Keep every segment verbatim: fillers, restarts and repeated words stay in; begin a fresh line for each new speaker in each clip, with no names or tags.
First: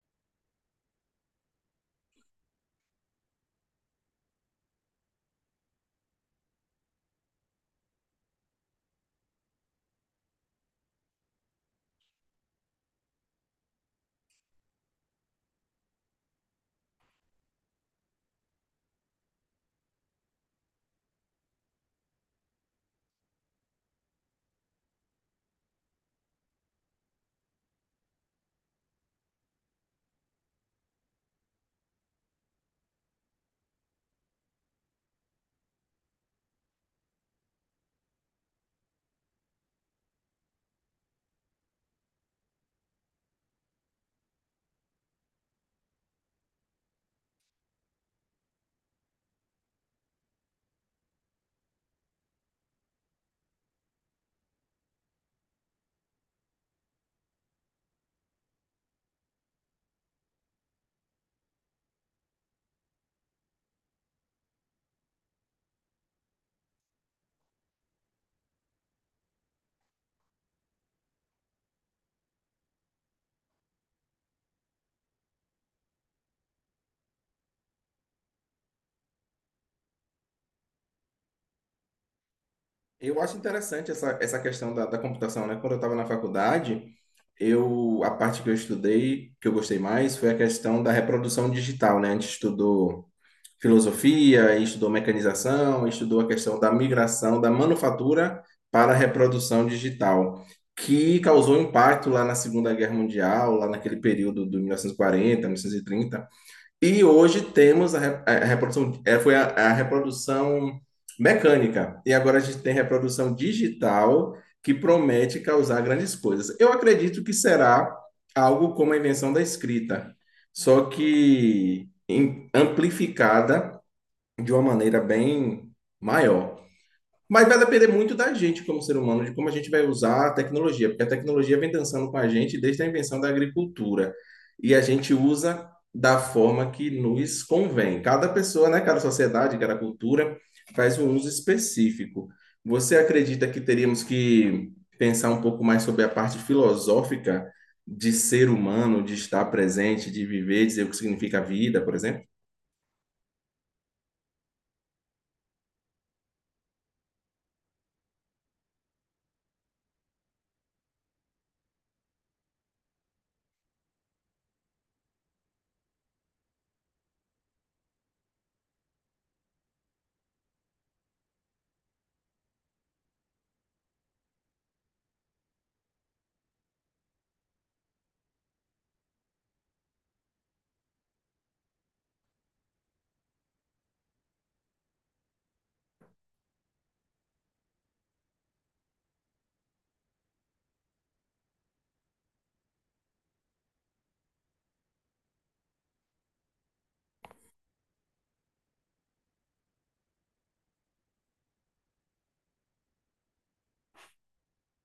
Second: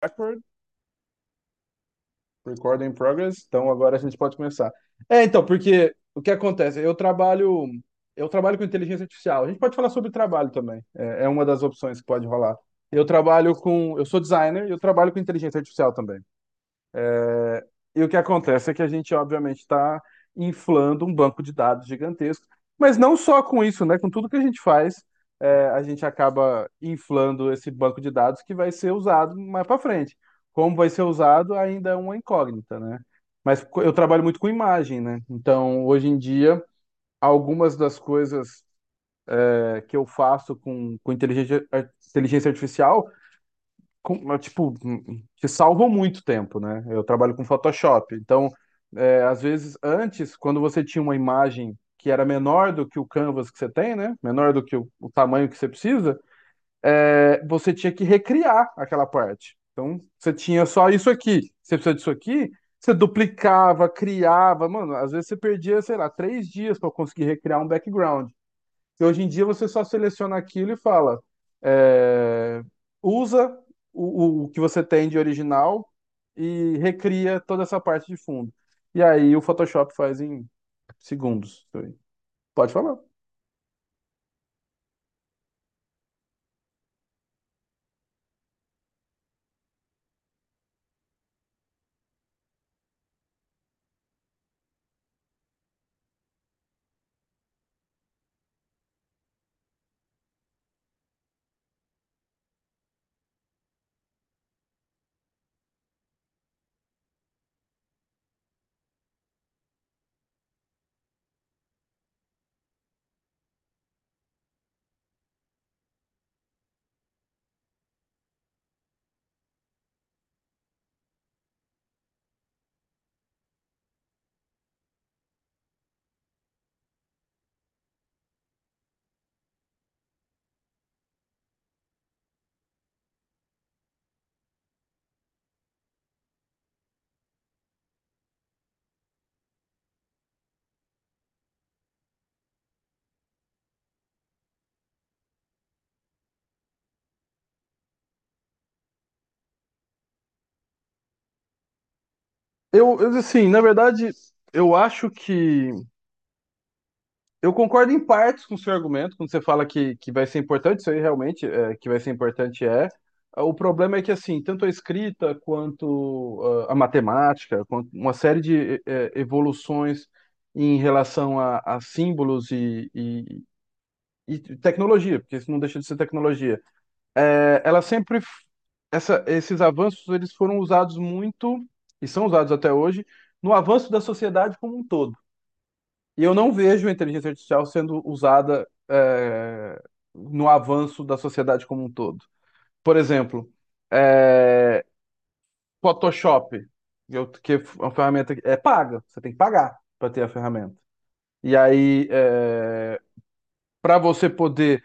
Backward, record in progress. Então agora a gente pode começar. É, então, porque o que acontece? Eu trabalho, eu trabalho com inteligência artificial. A gente pode falar sobre trabalho também. É, é uma das opções que pode rolar. Eu trabalho com, eu sou designer e eu trabalho com inteligência artificial também. É, e o que acontece é que a gente, obviamente, está inflando um banco de dados gigantesco, mas não só com isso, né? Com tudo que a gente faz, é, a gente acaba inflando esse banco de dados que vai ser usado mais para frente. Como vai ser usado ainda é uma incógnita, né? Mas co- eu trabalho muito com imagem, né? Então, hoje em dia, algumas das coisas é, que eu faço com, com inteligência, ar- inteligência artificial, com- tipo, te salvam muito tempo, né? Eu trabalho com Photoshop, então, é, às vezes, antes, quando você tinha uma imagem que era menor do que o canvas que você tem, né? Menor do que o, o tamanho que você precisa, é, você tinha que recriar aquela parte. Então, você tinha só isso aqui, você precisa disso aqui, você duplicava, criava, mano, às vezes você perdia, sei lá, três dias para conseguir recriar um background. Que hoje em dia você só seleciona aquilo e fala, é, usa o, o que você tem de original e recria toda essa parte de fundo. E aí o Photoshop faz em segundos. Pode falar.
Eu acho interessante essa, essa questão da, da computação, né? Quando eu estava na faculdade, eu a parte que eu estudei, que eu gostei mais, foi a questão da reprodução digital, né? A gente estudou filosofia, estudou mecanização, estudou a questão da migração da manufatura para a reprodução digital, que causou impacto lá na Segunda Guerra Mundial, lá naquele período do mil mil novecentos e quarenta, mil novecentos e trinta. E hoje temos a, re- a reprodução, é, foi a, a reprodução mecânica, e agora a gente tem reprodução digital que promete causar grandes coisas. Eu acredito que será algo como a invenção da escrita, só que em- amplificada de uma maneira bem maior. Mas vai depender muito da gente como ser humano, de como a gente vai usar a tecnologia, porque a tecnologia vem dançando com a gente desde a invenção da agricultura. E a gente usa da forma que nos convém. Cada pessoa, né, cada sociedade, cada cultura faz um uso específico. Você acredita que teríamos que pensar um pouco mais sobre a parte filosófica de ser humano, de estar presente, de viver, dizer o que significa a vida, por exemplo?
Eu, eu, assim, na verdade, eu acho que eu concordo em partes com o seu argumento, quando você fala que, que vai ser importante, isso aí realmente é, que vai ser importante é. O problema é que, assim, tanto a escrita quanto ah, a matemática, quanto uma série de eh, evoluções em relação a, a símbolos e, e, e tecnologia, porque isso não deixa de ser tecnologia, eh, ela sempre, f- essa, esses avanços, eles foram usados muito, e são usados até hoje, no avanço da sociedade como um todo. E eu não vejo a inteligência artificial sendo usada é, no avanço da sociedade como um todo. Por exemplo, é, Photoshop, eu- que é uma ferramenta que é paga, você tem que pagar para ter a ferramenta. E aí, para você poder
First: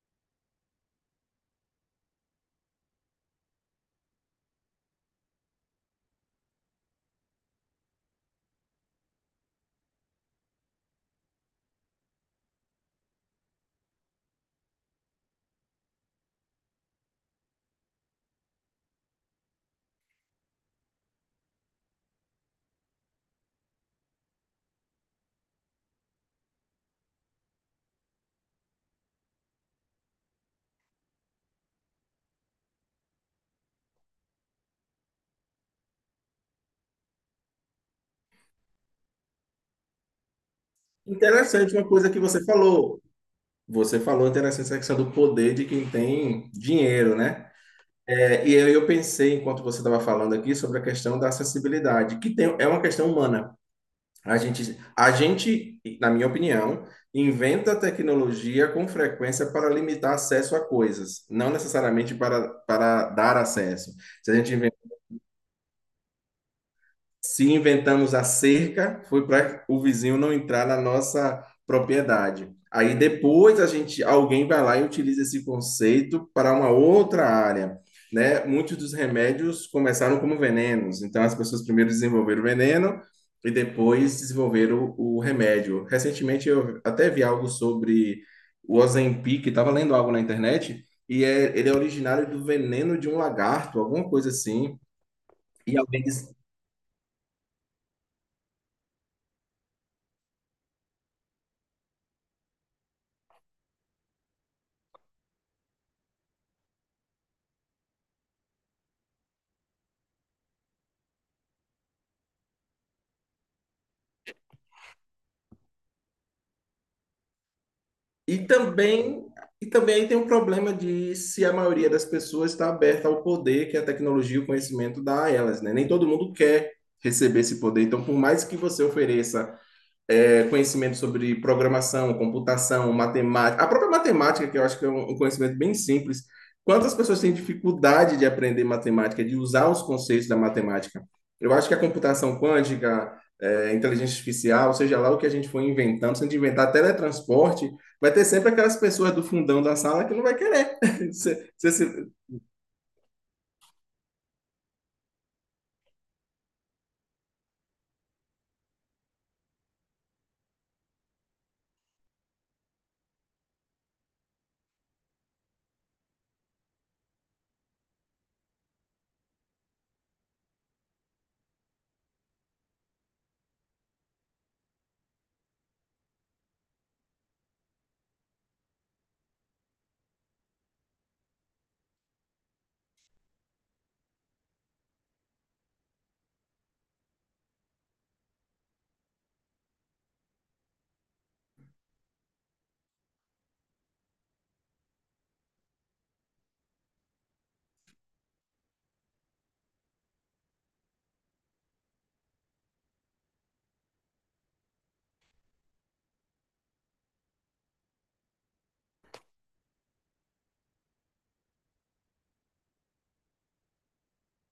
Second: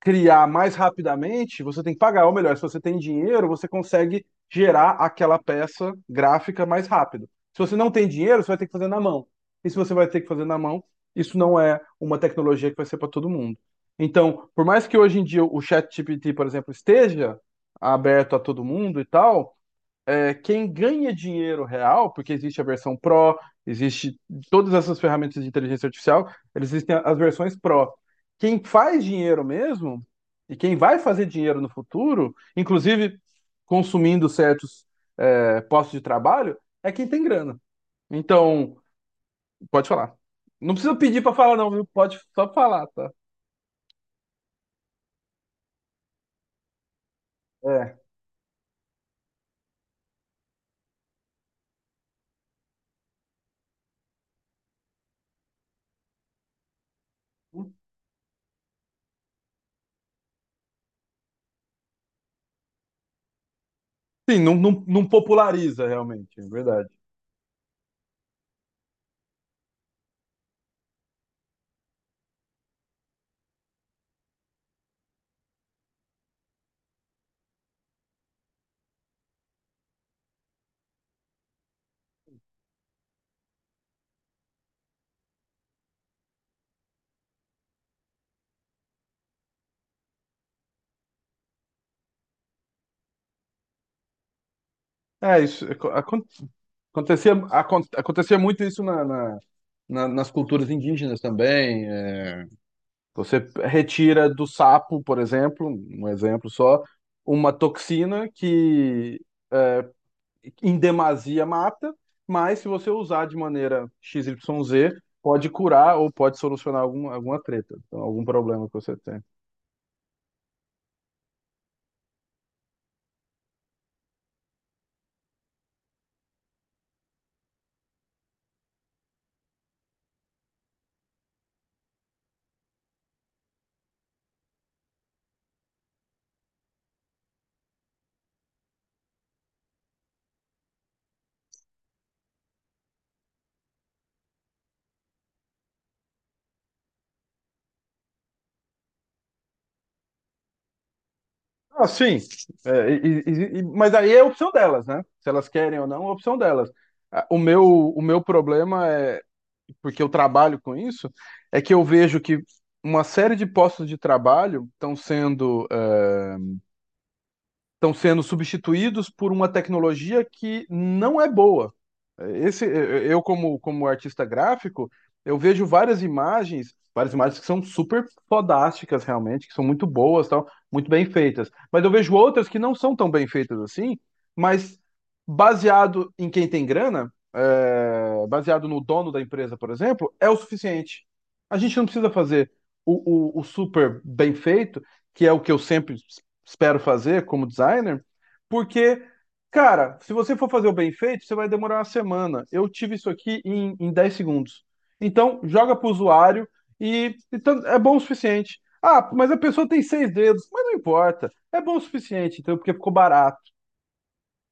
criar mais rapidamente, você tem que pagar. Ou melhor, se você tem dinheiro, você consegue gerar aquela peça gráfica mais rápido. Se você não tem dinheiro, você vai ter que fazer na mão. E se você vai ter que fazer na mão, isso não é uma tecnologia que vai ser para todo mundo. Então, por mais que hoje em dia o ChatGPT, por exemplo, esteja aberto a todo mundo e tal, é, quem ganha dinheiro real, porque existe a versão Pro, existe todas essas ferramentas de inteligência artificial, eles existem as versões Pro. Quem faz dinheiro mesmo, e quem vai fazer dinheiro no futuro, inclusive consumindo certos é, postos de trabalho, é quem tem grana. Então, pode falar. Não precisa pedir para falar, não,
Interessante
viu?
uma coisa que
Pode
você
só falar,
falou.
tá?
Você falou é interessante essa questão do poder de quem tem dinheiro, né?
É.
É, e aí eu pensei, enquanto você estava falando aqui, sobre a questão da acessibilidade, que tem, é uma questão humana. A gente, a gente, na minha opinião, inventa tecnologia com frequência para limitar acesso a coisas, não necessariamente para, para dar acesso. Se a
Sim,
gente
não, não, não populariza realmente, é verdade.
se inventamos a cerca, foi para o vizinho não entrar na nossa propriedade. Aí depois a gente, alguém vai lá e utiliza esse conceito para uma outra área, né? Muitos dos remédios começaram como venenos, então as pessoas primeiro desenvolveram o veneno e depois desenvolveram o, o remédio. Recentemente eu até vi algo sobre o Ozempic, estava lendo algo na internet e é, ele é originário do veneno de um lagarto, alguma coisa assim.
É, isso
E
aco-
alguém,
acon- acontecia, acon- acontecia muito isso na, na- na- nas culturas indígenas também. É. Você retira do sapo, por exemplo, um exemplo só, uma toxina que em demasia mata, mas se você usar de maneira x y z pode curar ou pode solucionar alguma, alguma treta, então, algum
E
problema que você tem.
também, e também aí tem um problema de se a maioria das pessoas está aberta ao poder que a tecnologia e o conhecimento dá a elas, né? Nem todo mundo quer receber esse poder. Então, por mais que você ofereça é, conhecimento sobre programação, computação, matemática. A própria matemática, que eu acho que é um um conhecimento bem simples. Quantas pessoas têm dificuldade de aprender matemática, de usar os conceitos da matemática? Eu acho que a computação quântica, é, inteligência artificial, seja lá o que a gente for inventando, se a gente inventar teletransporte, vai ter sempre aquelas pessoas do fundão da sala que não vai querer. Se, se,
Ah,
se,
sim. É, e- e- e- mas aí é opção delas, né? Se elas querem ou não, é opção delas. Ah, O meu, o meu problema é, porque eu trabalho com isso, é que eu vejo que uma série de postos de trabalho estão sendo é, estão sendo substituídos por uma tecnologia que não é boa. Esse, eu como, como artista gráfico, eu vejo várias imagens, várias imagens que são super fodásticas realmente, que são muito boas, tal, muito bem feitas. Mas eu vejo outras que não são tão bem feitas assim, mas baseado em quem tem grana, é, baseado no dono da empresa, por exemplo, é o suficiente. A gente não precisa fazer o, o, o super bem feito, que é o que eu sempre espero fazer como designer, porque, cara, se você for fazer o bem feito, você vai demorar uma semana. Eu tive isso aqui em, em 10 segundos. Então, joga para o usuário e, e tan- é bom o suficiente. Ah, mas a pessoa tem seis dedos, mas não importa. É bom o suficiente, então, porque ficou barato.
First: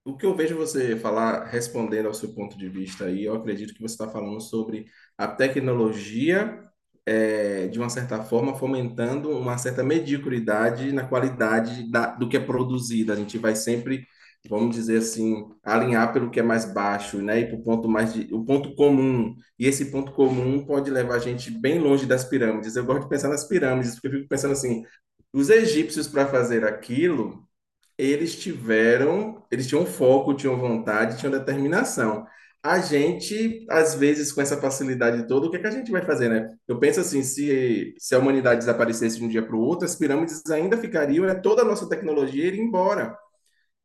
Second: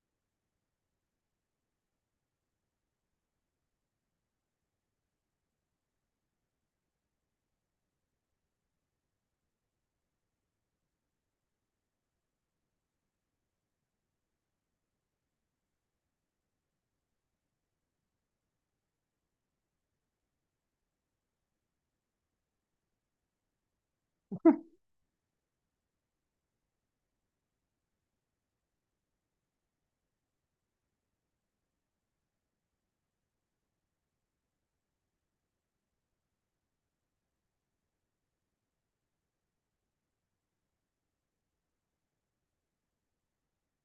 O que eu vejo você falar, respondendo ao seu ponto de vista aí, eu acredito que você está falando sobre a tecnologia, eh, de uma certa forma, fomentando uma certa mediocridade na qualidade da- do que é produzido. A gente vai sempre, vamos dizer assim, alinhar pelo que é mais baixo, né? E para o ponto mais de, o ponto comum. E esse ponto comum pode levar a gente bem longe das pirâmides. Eu gosto de pensar nas pirâmides, porque eu fico pensando assim, os egípcios para fazer aquilo eles tiveram, eles tinham foco, tinham vontade, tinham determinação. A gente, às vezes, com essa facilidade toda, o que é que a gente vai fazer, né? Eu penso assim, se, se a humanidade desaparecesse de um dia para o outro, as pirâmides ainda ficariam, né? Toda a nossa tecnologia iria embora.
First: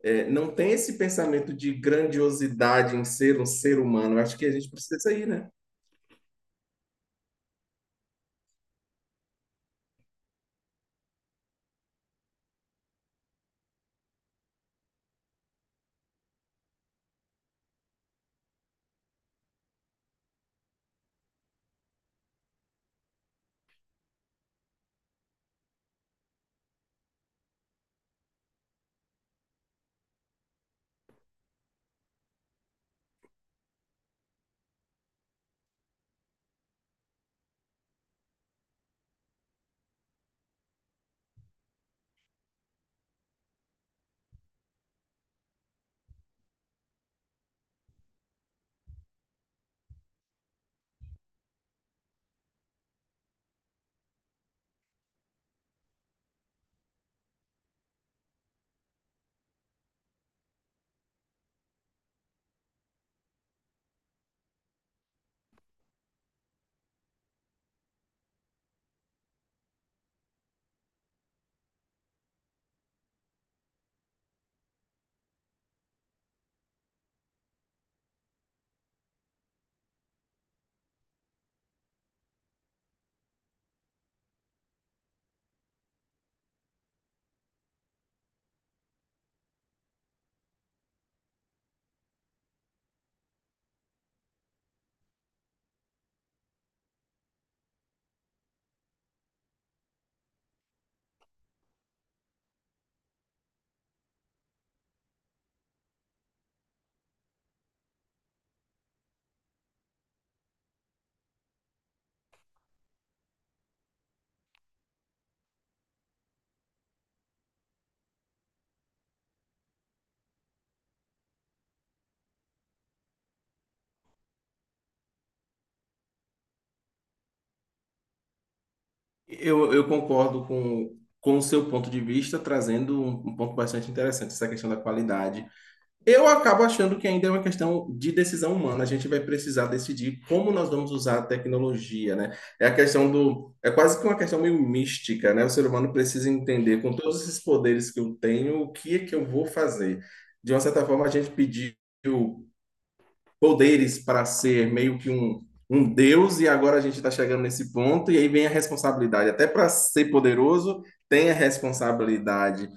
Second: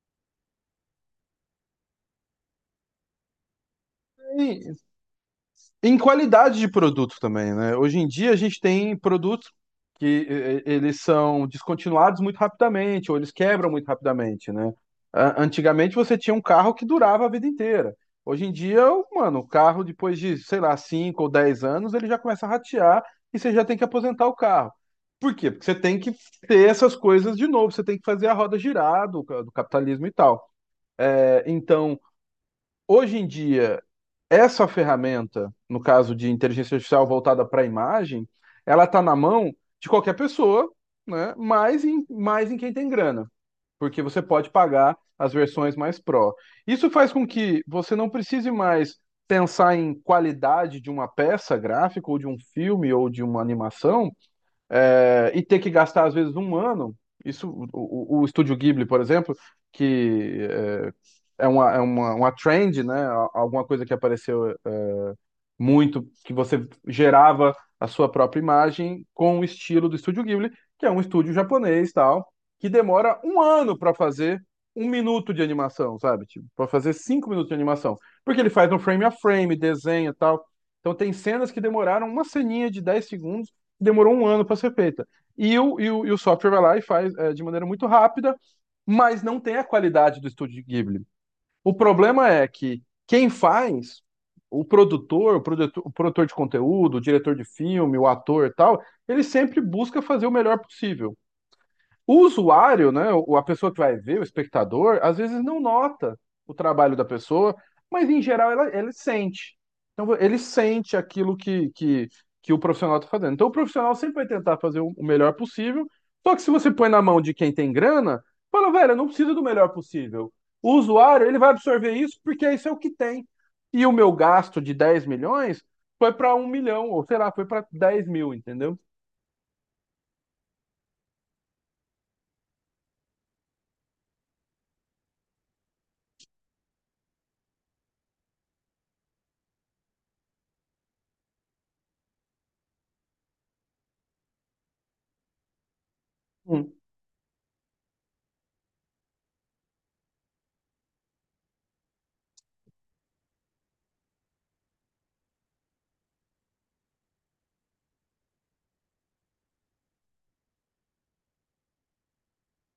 É, não tem esse pensamento de grandiosidade em ser um ser humano. Eu acho que a gente
E
precisa sair, né?
Em qualidade de produto também, né? Hoje em dia a gente tem produtos que eh, eh, eles são descontinuados muito rapidamente, ou eles quebram muito rapidamente, né? A- Antigamente você tinha um carro que durava a vida inteira. Hoje em dia, mano, o carro depois de, sei lá, cinco ou dez anos, ele já começa a ratear e você já tem que aposentar o carro. Por quê? Porque você tem que ter essas coisas de novo, você tem que fazer a roda girar do, ca- do capitalismo e tal. É, Então, hoje em dia, essa ferramenta, no caso de inteligência artificial voltada para a imagem, ela está na mão de qualquer pessoa, né? Mais em, mais em quem tem grana, porque você pode pagar as versões mais pró. Isso faz com que você não precise mais pensar em qualidade de uma peça gráfica ou de um filme ou de uma animação é, e ter que gastar às vezes um ano. Isso, o, o, o Estúdio Ghibli, por exemplo, que é, é uma, é uma, uma trend, né? Alguma coisa que apareceu muito, que você gerava a sua própria imagem com o estilo do Estúdio Ghibli, que é um estúdio japonês tal, que demora um ano para fazer um minuto de animação, sabe? Tipo, para fazer cinco minutos de animação. Porque ele faz um frame a frame, desenha e tal. Então tem cenas que demoraram uma ceninha de dez segundos, que demorou um ano para ser feita. E o, e, o, e o software vai lá e faz é, de maneira muito rápida, mas não tem a qualidade do estúdio Ghibli. O problema é que quem faz, o produtor, o produtor, o produtor de conteúdo, o diretor de filme, o ator e tal, ele sempre busca fazer o melhor possível. O usuário, né, o- a pessoa que vai ver, o espectador, às vezes não nota o trabalho da pessoa, mas em geral ela, ele sente. Então ele sente aquilo que, que, que o profissional está fazendo. Então o profissional sempre vai tentar fazer o o melhor possível, só que se você põe na mão de quem tem grana, fala, velho, eu não preciso do melhor possível. O usuário, ele vai absorver isso porque isso é o que tem. E o meu gasto de dez milhões foi para um milhão, ou sei lá, foi para dez mil, entendeu?
Eu, eu concordo com, com o seu ponto de vista, trazendo um, um ponto bastante interessante, essa questão da qualidade. Eu acabo achando que ainda é uma questão de decisão humana. A gente vai precisar decidir como nós vamos usar a tecnologia, né? É a questão do, é quase que uma questão meio mística, né? O ser humano precisa
Hum.
entender, com todos esses poderes que eu tenho, o que é que eu vou fazer. De uma certa forma, a gente pediu poderes para ser meio que um, um deus, e agora a gente está chegando nesse ponto, e aí vem a responsabilidade. Até para ser poderoso, tem a responsabilidade.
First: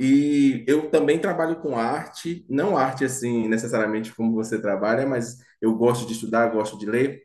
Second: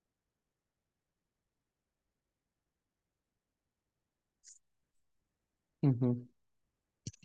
E eu também trabalho com arte, não arte assim necessariamente como você trabalha, mas eu gosto de
Uhum.
estudar, gosto de ler.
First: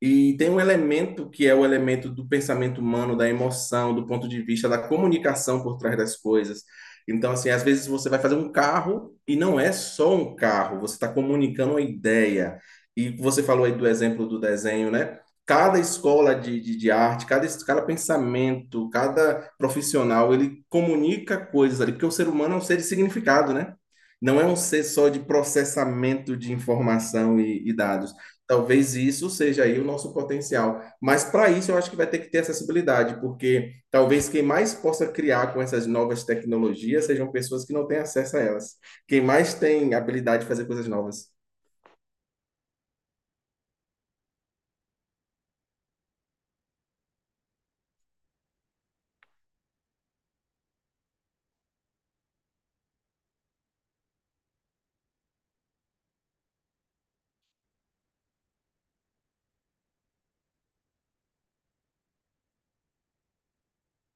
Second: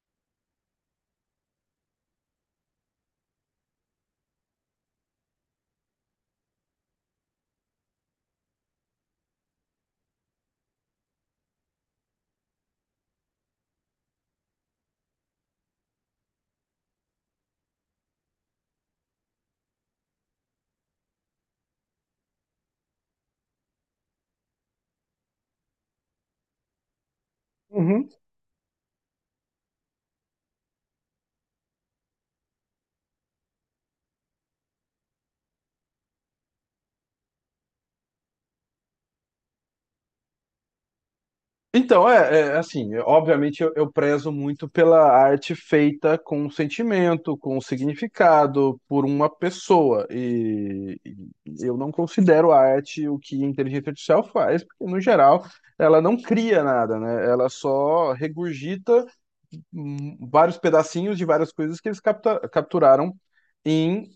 E tem um elemento que é o elemento do pensamento humano, da emoção, do ponto de vista da comunicação por trás das coisas. Então, assim, às vezes você vai fazer um carro e não é só um carro, você está comunicando uma ideia. E você falou aí do exemplo do desenho, né? Cada escola de, de, de arte, cada, cada pensamento, cada profissional, ele comunica coisas ali, porque o ser humano é um ser de significado, né? Não é um ser só de processamento de informação e, e
Uhum.
dados. Talvez isso seja aí o nosso potencial. Mas para isso eu acho que vai ter que ter acessibilidade, porque talvez quem mais possa criar com essas novas tecnologias sejam pessoas que não têm acesso a elas. Quem mais tem habilidade de fazer coisas novas.
Então, é, é, assim, eu- obviamente eu, eu prezo muito pela arte feita com sentimento, com significado, por uma pessoa. E, e eu não considero a arte o que a inteligência artificial faz, porque no geral ela não cria nada, né? Ela só regurgita hum, vários pedacinhos de várias coisas que eles capta- capturaram em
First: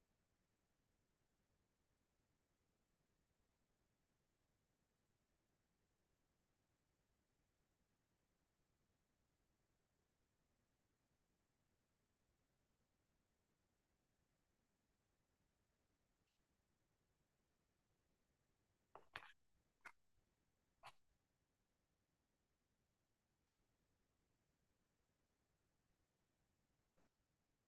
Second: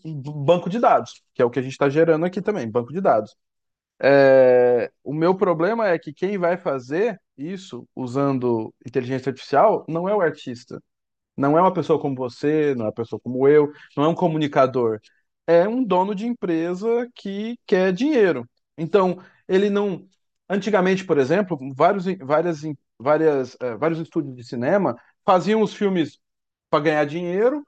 banco de dados, que é o que a gente está gerando aqui também, banco de dados. É, o meu problema é que quem vai fazer isso usando inteligência artificial não é o artista, não é uma pessoa como você, não é uma pessoa como eu, não é um comunicador, é um dono de empresa que quer dinheiro. Então, ele não. Antigamente, por exemplo, vários, várias, várias, eh, vários estúdios de cinema faziam os filmes para ganhar dinheiro,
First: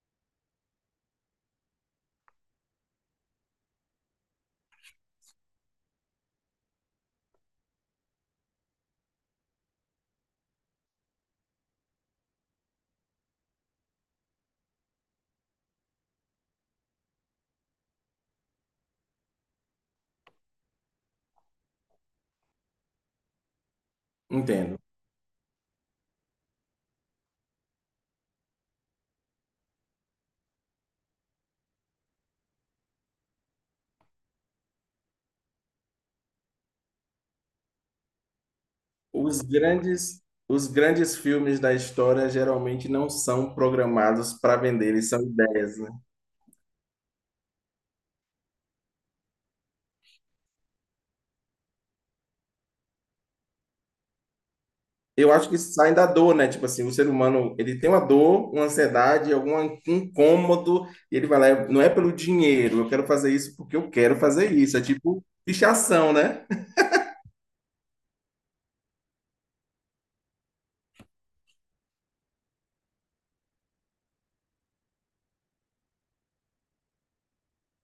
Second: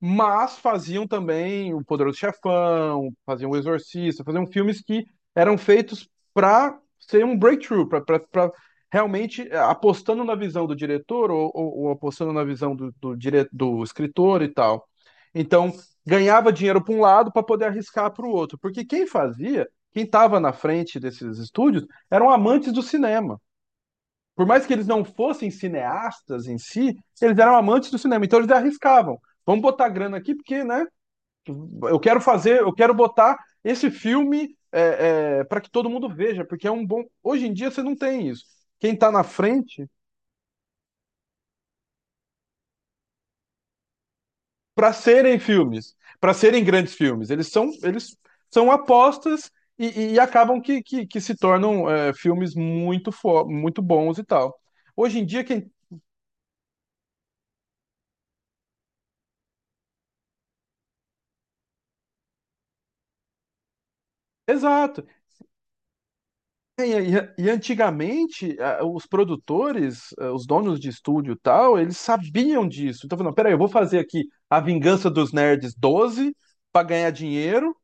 mas faziam também o Poderoso Chefão, faziam o Exorcista, faziam filmes que eram feitos para ser um breakthrough, para realmente eh, apostando na visão do diretor ou, ou- ou apostando na visão do, do, dire- do escritor e tal. Então, ganhava dinheiro para um lado para poder arriscar para o outro, porque quem fazia, quem estava na frente desses estúdios, eram amantes do cinema. Por mais que
Entendo.
eles não fossem cineastas em si, eles eram amantes do cinema, então eles arriscavam. Vamos botar grana aqui, porque, né? Eu quero fazer, eu quero botar esse filme é, é, para que todo mundo veja, porque é um bom. Hoje em dia você não tem isso. Quem está na
Os
frente
grandes, os grandes filmes da história geralmente não são programados para vender,
para
eles são
serem
ideias, né?
filmes, para serem grandes filmes, eles são, eles são apostas e, e acabam que, que, que, se tornam é, filmes muito, fo... muito bons e tal. Hoje em
Eu
dia,
acho que
quem.
saem da dor, né? Tipo assim, o ser humano, ele tem uma dor, uma ansiedade, algum incômodo, e ele vai lá, não é pelo dinheiro, eu quero fazer isso porque eu quero fazer isso. É
Exato.
tipo fichação, né?
É, E, e- e antigamente, ah, os produtores, ah, os donos de estúdio e tal, eles sabiam disso. Então, falando, peraí, eu vou fazer aqui A Vingança dos Nerds doze para ganhar dinheiro,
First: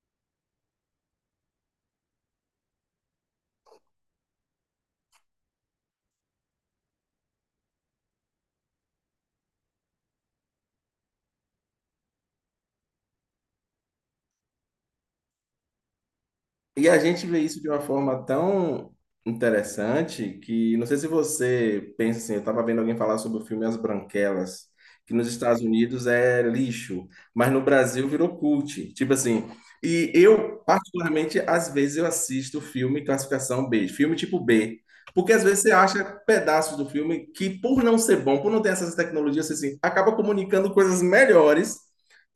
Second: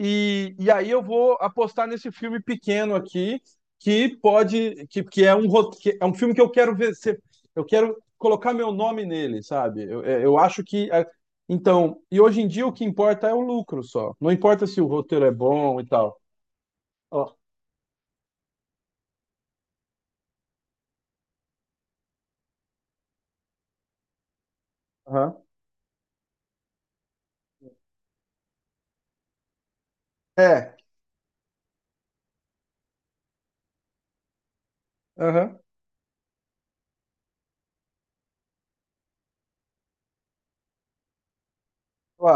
e, e aí eu vou apostar nesse filme pequeno aqui, que pode, que, que é um, ro- que é um filme que eu quero ver, ser- eu quero colocar meu nome nele, sabe? Eu, é, eu acho que. ah, Então, e hoje em dia o que importa é o lucro só. Não importa se o roteiro é bom e tal.
E a gente
Ó.
vê isso de uma forma tão interessante que não sei se você pensa assim, eu estava vendo alguém falar sobre o filme As Branquelas, que nos
Aham.
Estados Unidos é lixo, mas no Brasil virou cult. Tipo assim, e eu,
É.
particularmente, às vezes eu assisto filme classificação B, filme tipo B, porque às
Aham.
vezes você acha pedaços do filme que, por não ser bom, por não ter essas tecnologias, você assim, acaba comunicando coisas melhores.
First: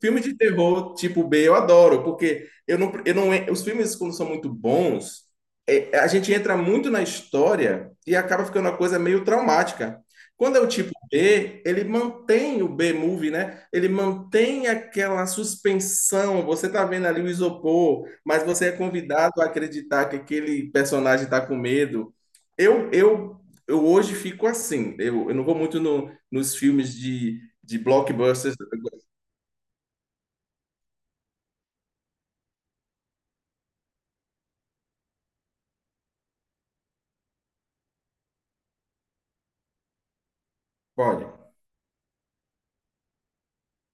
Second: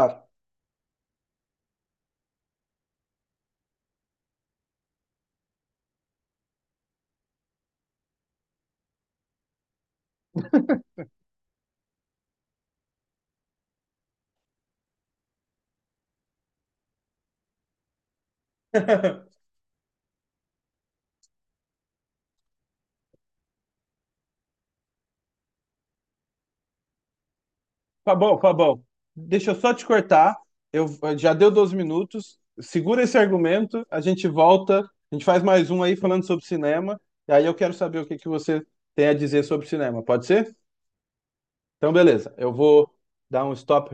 Filme de terror tipo B eu adoro, porque eu não, eu não, os filmes, quando são muito bons, é, é, a gente entra muito na história e acaba ficando uma coisa meio traumática. Quando é o tipo B, ele mantém o B-movie, né? Ele mantém aquela suspensão. Você tá vendo ali o isopor, mas você é convidado a acreditar que aquele personagem tá com medo. Eu, eu, eu hoje fico assim. Eu, eu não vou muito no, nos filmes de, de
Fabão,
blockbusters.
Fabão, deixa eu só te cortar. Eu eh, já deu doze minutos. Segura esse argumento, a gente volta, a gente faz mais um aí falando sobre cinema. E aí eu quero saber o que que você tem a dizer sobre cinema, pode ser?
Pode
Então, beleza. Eu vou dar um stop